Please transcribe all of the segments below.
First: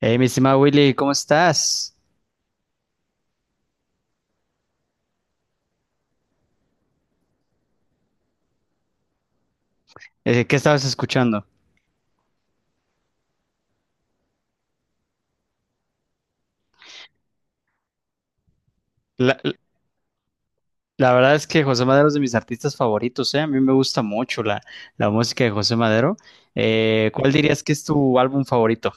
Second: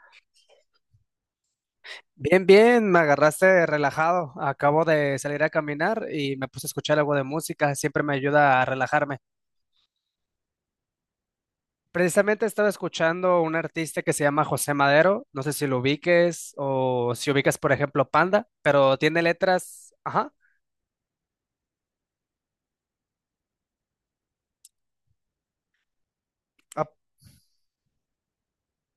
Hey, mi estimado Willy, ¿cómo estás? Bien, bien, me agarraste relajado. Acabo de salir a caminar y me puse a escuchar algo de música. Siempre me ayuda a relajarme. ¿Qué estabas escuchando? Precisamente estaba escuchando un artista que se llama José Madero. No sé si lo ubiques o si ubicas, por ejemplo, Panda, pero tiene La, letras. Ajá. la verdad es que José Madero es de mis artistas favoritos, ¿eh? A mí me gusta mucho la música de José Madero. Ah, ¿Cuál dirías que es tu álbum favorito?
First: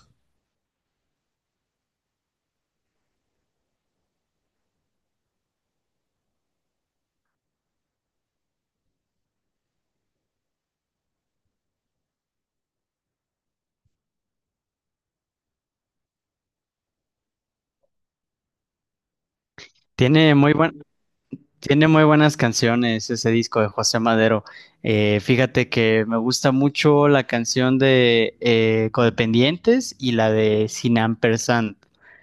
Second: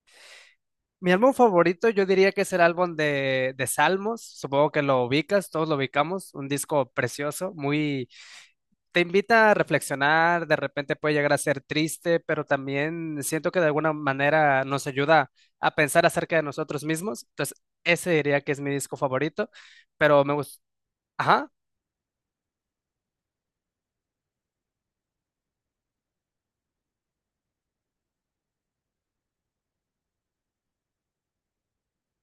mi álbum favorito yo diría que es el álbum de Salmos. Supongo que lo ubicas, todos lo ubicamos. Un disco precioso, muy te invita a reflexionar, de repente puede llegar a ser triste, pero también siento que de alguna manera nos ayuda a pensar acerca de nosotros mismos. Entonces, ese diría que es mi disco favorito, pero me Tiene muy gusta. buen, Tiene muy buenas canciones ese disco de José Madero. Fíjate que me gusta mucho la canción de Codependientes y la de Sin Ampersand.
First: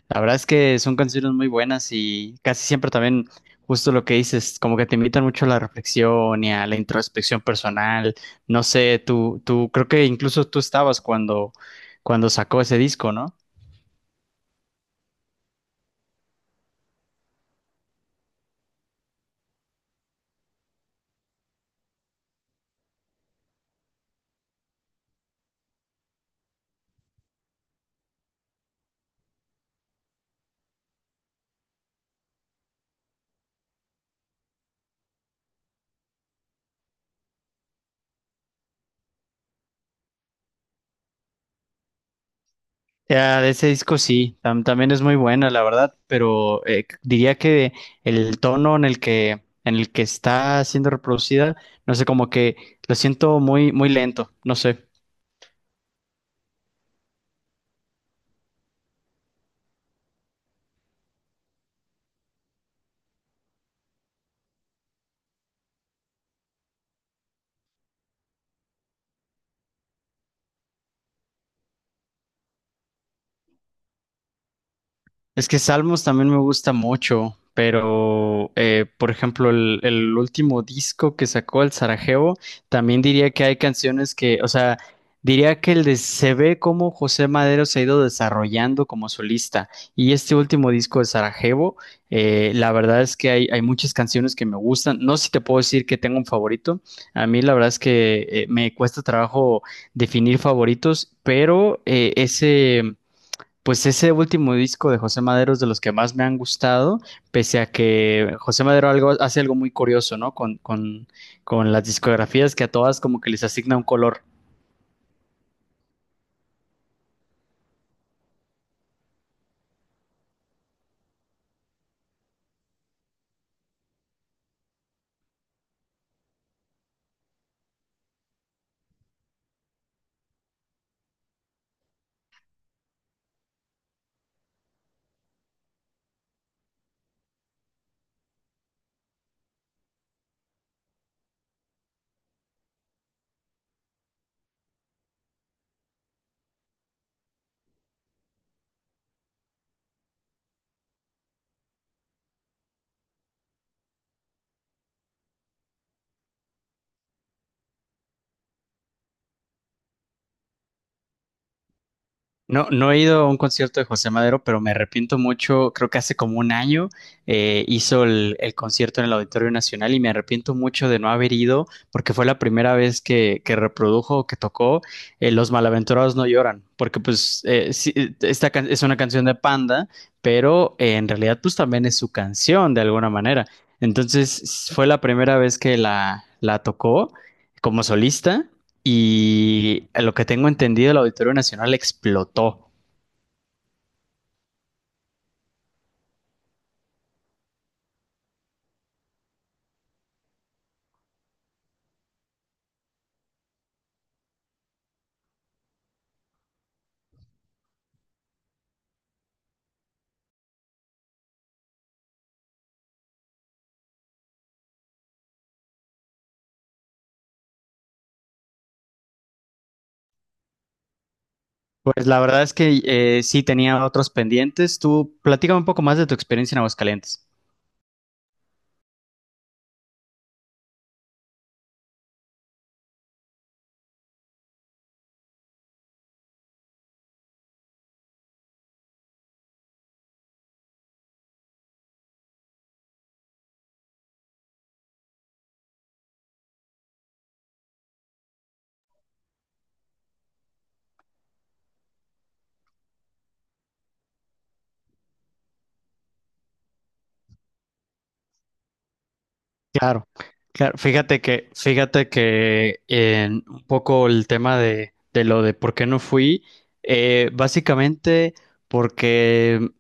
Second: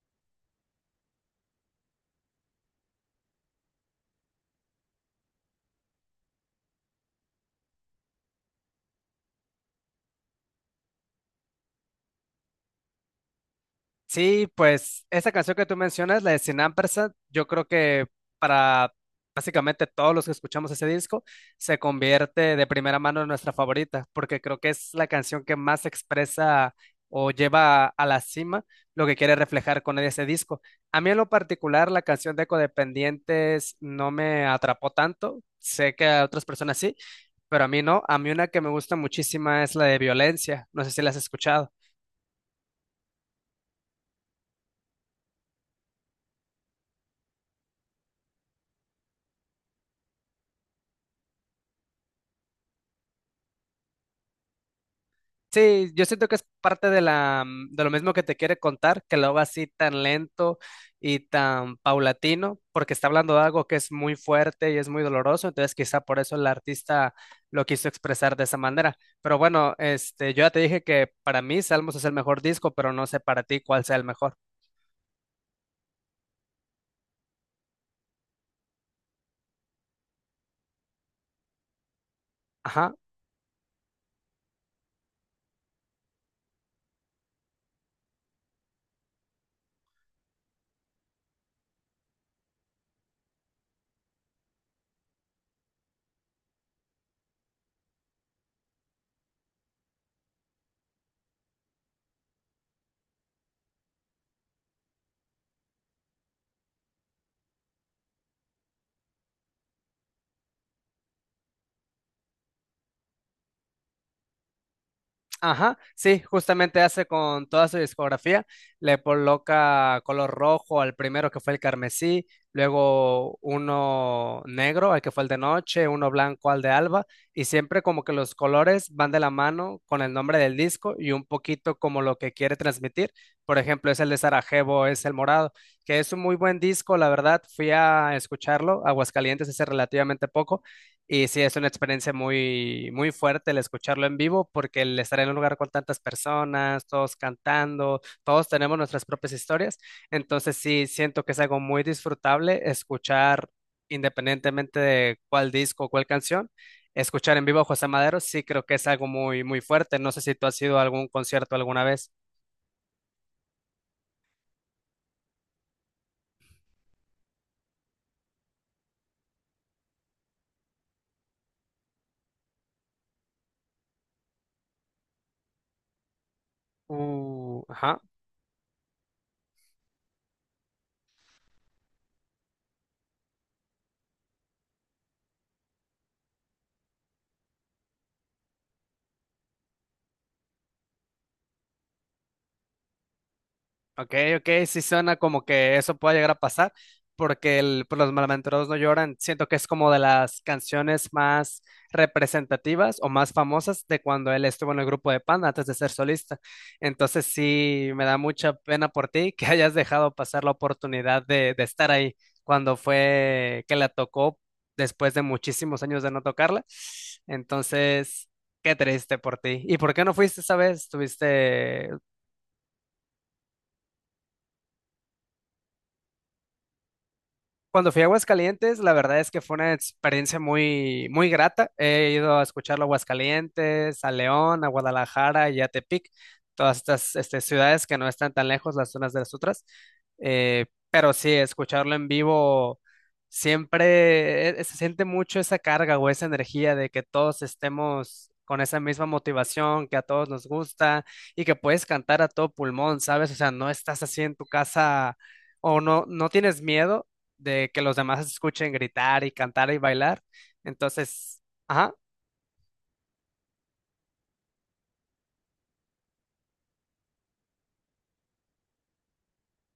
La verdad es que son canciones muy buenas y casi siempre también, justo lo que dices, como que te invitan mucho a la reflexión y a la introspección personal. No sé, tú, creo que incluso tú estabas cuando sacó ese disco, ¿no? Sí, pues esa canción que tú mencionas, la de Sin Ampersand, yo creo que para básicamente todos los que escuchamos ese disco, se convierte de primera mano en nuestra favorita, porque creo que es la canción que más expresa o lleva a la cima lo que quiere reflejar con ese disco. A mí en lo particular, la canción de Codependientes no me atrapó tanto, sé que a otras personas sí, pero a mí no. A mí una que me gusta muchísima es la de Violencia, no sé si la has escuchado. Ya, de ese disco sí, también es muy buena, la verdad, pero diría que el tono en el que está siendo reproducida, no sé, como que lo siento muy, muy lento, no sé. Sí, yo siento que es parte de lo mismo que te quiere contar, que lo haga así tan lento y tan paulatino, porque está hablando de algo que es muy fuerte y es muy doloroso, entonces quizá por eso el artista lo quiso expresar de esa manera. Pero bueno, yo ya te dije que para mí Salmos es el mejor disco, pero no sé para ti cuál sea el mejor. Es que Salmos también me gusta mucho, pero por ejemplo, el último disco que sacó el Sarajevo, Ajá. también diría que hay canciones que, o sea, diría que el de, se ve cómo José Madero se ha ido desarrollando como solista. Y este último disco de Sarajevo, la verdad es que hay muchas canciones que me gustan. No sé si te puedo decir que tengo un favorito. A mí la verdad es que me cuesta trabajo definir favoritos, pero ese. Pues ese último disco de José Madero es de los que más me han gustado, pese a que José Madero hace algo muy curioso, ¿no? Con las discografías que a todas como que les asigna un color. Ajá, sí, justamente hace con toda su discografía, le coloca color rojo al primero que fue el carmesí, luego uno negro al que fue el de noche, uno blanco al de alba, y siempre como que los colores van de la mano con el nombre del disco y un poquito como lo que quiere transmitir. Por ejemplo, es el de Sarajevo, es el morado, que es un muy buen disco, la verdad, fui a escucharlo, a Aguascalientes hace relativamente poco, y sí, es una experiencia muy, muy fuerte el escucharlo en vivo, porque el estar en un lugar con tantas personas, todos cantando, todos tenemos nuestras propias historias. Entonces sí, siento que es algo muy disfrutable escuchar, independientemente de cuál disco o cuál canción, escuchar en vivo a José Madero, sí creo que es algo muy, muy fuerte. No sé si tú has ido a algún concierto alguna vez. No, no he ido a un concierto de José Madero, pero me arrepiento mucho. Creo que hace como un año hizo el concierto en el Auditorio Nacional y me arrepiento mucho de no haber ido porque fue la primera vez que reprodujo, que tocó Los Malaventurados No Lloran, porque pues eh, sí, Ajá. eh, esta es una canción de Panda, pero en realidad pues también es su canción de alguna manera. Entonces fue la primera vez que la tocó como solista y a lo que tengo entendido, el Auditorio Nacional explotó. Ok, ok, sí suena como que eso pueda llegar a pasar, porque pues, los malaventurados no lloran. Siento que es como de las canciones más representativas o más famosas de cuando él estuvo en el grupo de Panda antes de ser solista. Entonces sí, me da mucha pena por ti que hayas dejado pasar la oportunidad de estar ahí cuando fue que la tocó después de muchísimos años de no tocarla. Entonces, qué triste por ti. ¿Y por qué no fuiste esa vez? ¿Tuviste? Pues la verdad es que sí tenía otros pendientes. Tú platícame un poco más de tu experiencia en Aguascalientes. Cuando fui a Aguascalientes, la verdad es que fue una experiencia muy, muy grata. He ido a escucharlo a Aguascalientes, a León, a Guadalajara y a Tepic, todas estas ciudades que no están tan lejos las unas de las otras. Pero sí, escucharlo en vivo siempre se siente mucho esa carga o esa energía de que todos estemos con esa misma motivación, que a todos nos gusta y que puedes cantar a todo pulmón, ¿sabes? O sea, no estás así en tu casa o no, no tienes miedo de que los demás escuchen gritar y cantar y Claro, bailar. claro. Entonces, ajá, Fíjate que en un poco el tema de lo de por qué no fui, básicamente porque,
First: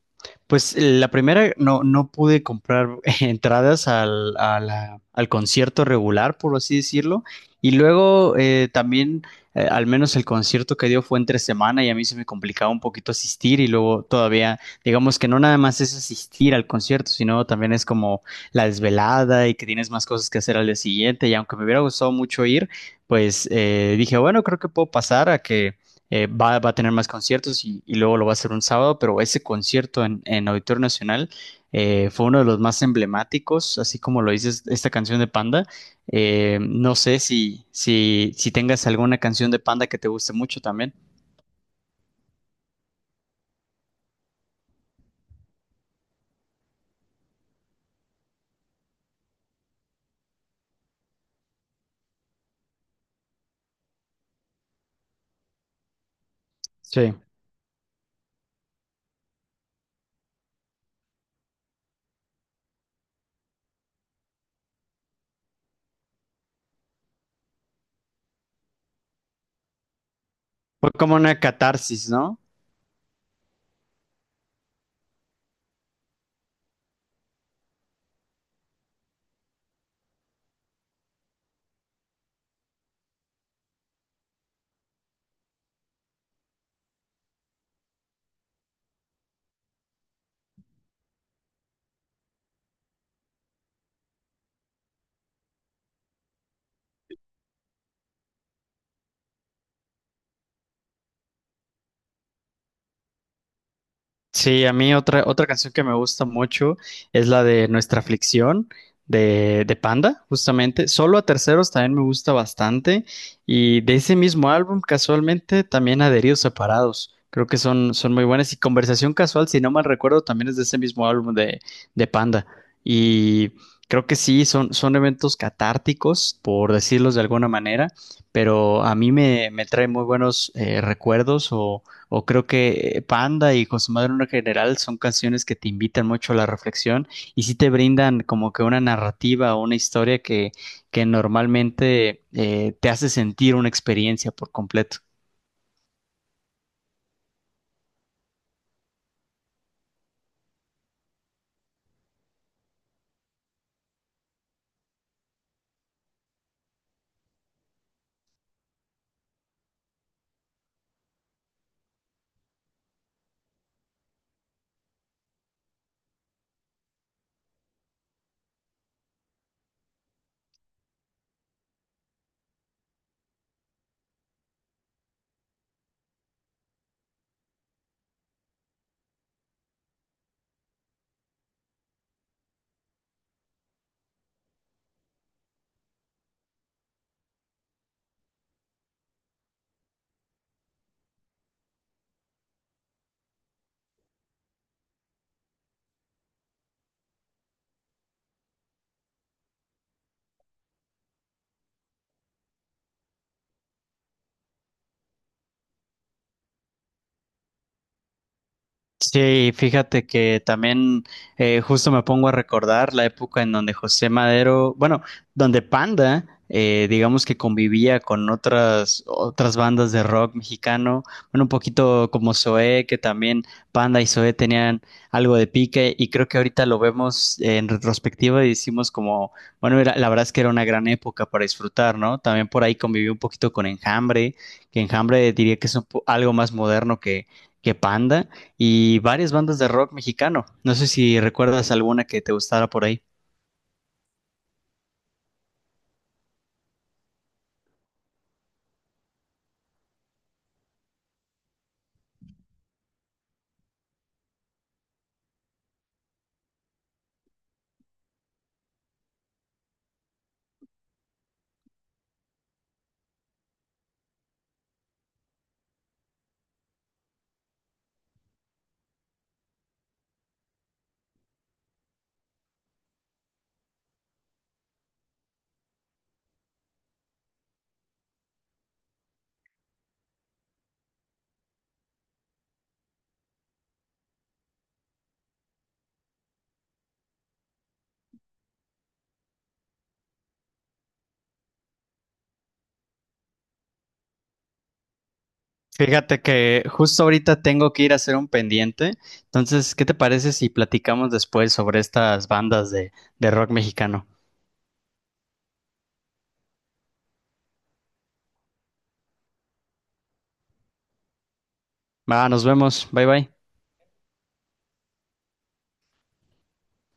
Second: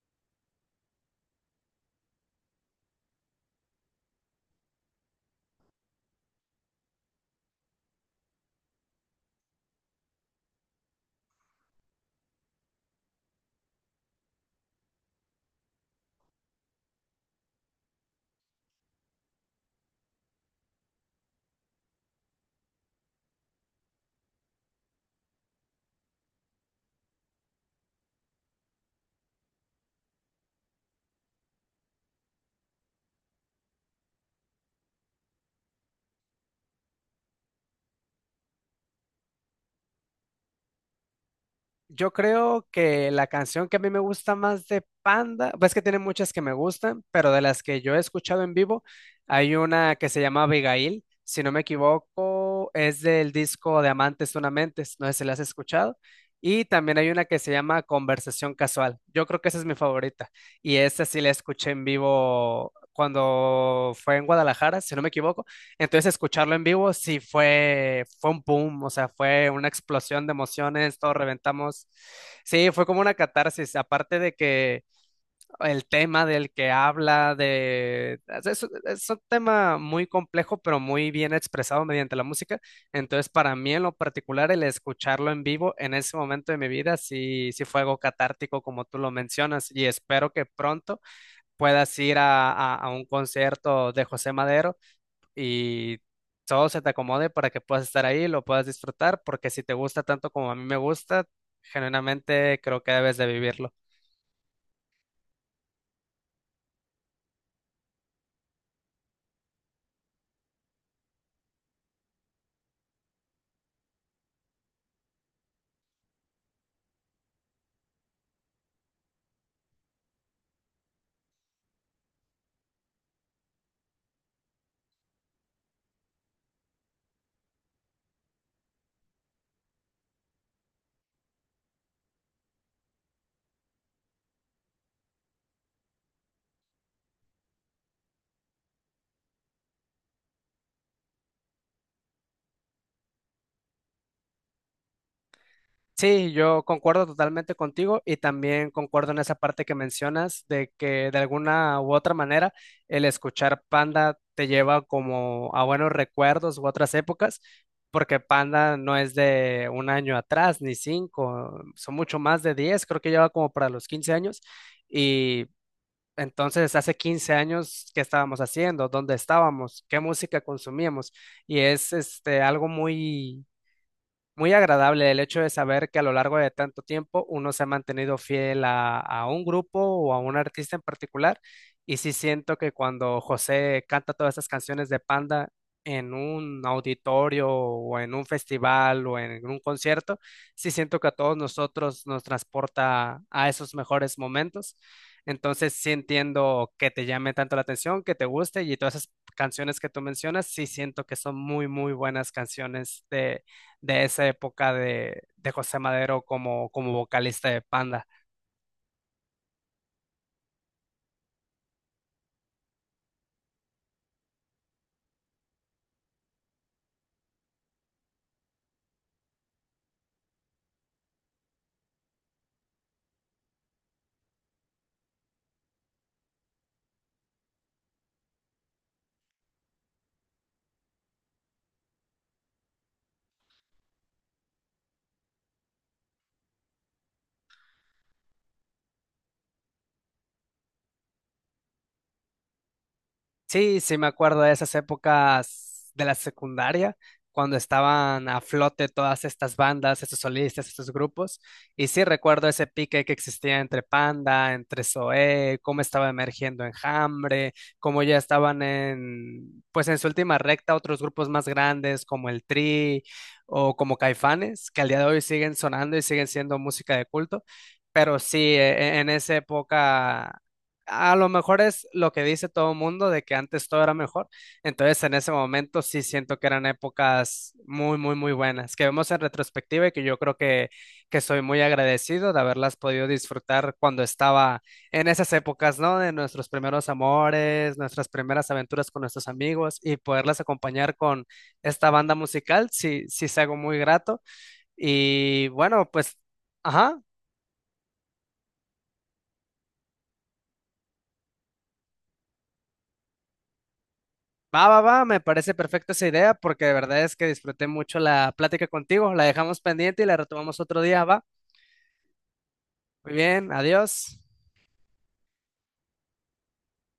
pues la primera no, no pude comprar entradas al concierto regular, por así decirlo, y luego al menos el concierto que dio fue entre semana y a mí se me complicaba un poquito asistir y luego todavía, digamos que no nada más es asistir al concierto, sino también es como la desvelada y que tienes más cosas que hacer al día siguiente. Y aunque me hubiera gustado mucho ir, pues dije, bueno, creo que puedo pasar a que va, va a tener más conciertos y luego lo va a hacer un sábado, pero ese concierto en Auditorio Nacional fue uno de los más emblemáticos, así como lo dices, esta canción de Panda. No sé si tengas alguna canción de Panda que te guste mucho también. yo creo que la canción que a mí me gusta más de Panda, pues que tiene muchas que me gustan, pero de las que yo he escuchado en vivo, hay una que se llama Abigail, si no me equivoco, es del disco de Amantes Tunamentes, no sé si la has escuchado. Y también hay Sí. una que se llama Conversación Casual. Yo creo que esa es mi favorita. Y esa sí la escuché en vivo cuando fue en Guadalajara, si no me equivoco. Entonces escucharlo en vivo sí fue un boom, o sea, fue una explosión de Fue emociones, todos como una reventamos. catarsis, ¿no? Sí, fue como una catarsis, aparte de que el tema del que habla, de. Es un tema muy complejo, pero muy bien expresado mediante la música. Entonces, para mí en lo particular, el escucharlo en vivo en ese momento de mi vida sí, sí fue algo catártico, como tú lo mencionas, y espero que pronto puedas ir a un concierto de José Madero y todo se te acomode para que puedas estar ahí, lo puedas disfrutar, porque si te gusta tanto como a mí me gusta, genuinamente creo que debes de vivirlo. Sí, a mí otra canción que me gusta mucho es la de Nuestra Aflicción de Panda, justamente. Solo a terceros también me gusta bastante. Y de ese mismo álbum, casualmente, también Adheridos Separados. Creo que son muy buenas. Y Conversación Casual, si no mal recuerdo, también es de ese mismo álbum de Panda. Y creo que sí, son eventos catárticos, por decirlos de alguna manera, pero a mí me trae muy buenos recuerdos o creo que Panda y con su en general son canciones que te invitan mucho a la reflexión y sí te brindan como que una narrativa o una historia que normalmente te hace sentir una experiencia por completo. Sí, yo concuerdo totalmente contigo y también concuerdo en esa parte que mencionas de que de alguna u otra manera el escuchar Panda te lleva como a buenos recuerdos u otras épocas, porque Panda no es de un año atrás ni cinco, son mucho más de diez, creo que lleva como para los 15 años y. Entonces, hace 15 años, ¿qué estábamos haciendo? ¿Dónde estábamos? ¿Qué música consumíamos? Y es algo muy muy agradable el hecho de saber que a lo largo de tanto tiempo uno se ha mantenido fiel a un grupo o a un artista en particular. Y sí siento que cuando José canta todas esas canciones de Panda en un auditorio o en un festival o en un concierto, sí siento que a todos nosotros nos transporta a esos mejores momentos. Entonces sí entiendo que te llame tanto la atención, que te guste y todas esas canciones que tú mencionas, sí siento que son muy, muy buenas canciones de esa época de José Madero como vocalista de Panda. Sí, fíjate que también justo me pongo a recordar la época en donde José Madero, bueno, donde Panda, digamos que convivía con otras bandas de rock mexicano, bueno, un poquito como Zoé, que también Panda y Zoé tenían algo de pique y creo que ahorita lo vemos en retrospectiva y decimos como, bueno, la verdad es que era una gran época para disfrutar, ¿no? También por ahí conviví un poquito con Enjambre, que Enjambre diría que es un algo más moderno que Panda y varias bandas de rock mexicano. No sé si recuerdas alguna que te gustara por ahí. Sí, sí me acuerdo de esas épocas de la secundaria, cuando estaban a flote todas estas bandas, estos solistas, estos grupos. Y sí recuerdo ese pique que existía entre Panda, entre Zoé, cómo estaba emergiendo Enjambre, cómo ya estaban pues en su última recta otros grupos más grandes como el Tri o como Caifanes, que al día de hoy siguen sonando y siguen siendo música de culto. Pero sí, en esa época a lo mejor es lo que dice todo el mundo de que antes todo era mejor. Entonces, en ese momento sí siento que eran épocas muy, muy, muy buenas, que vemos en retrospectiva y que yo creo que soy muy agradecido de haberlas podido disfrutar cuando estaba en esas épocas, ¿no? De nuestros primeros amores, nuestras primeras aventuras con nuestros amigos y poderlas acompañar con esta banda musical, sí, sí es algo muy grato. Y bueno, pues, Fíjate que ajá. justo ahorita tengo que ir a hacer un pendiente. Entonces, ¿qué te parece si platicamos después sobre estas bandas de rock mexicano? Va, va, va, me parece perfecta esa idea porque de verdad es que disfruté mucho la plática contigo. La dejamos pendiente y la retomamos otro día, va. Va, nos vemos. Bye Muy bye. bien, adiós.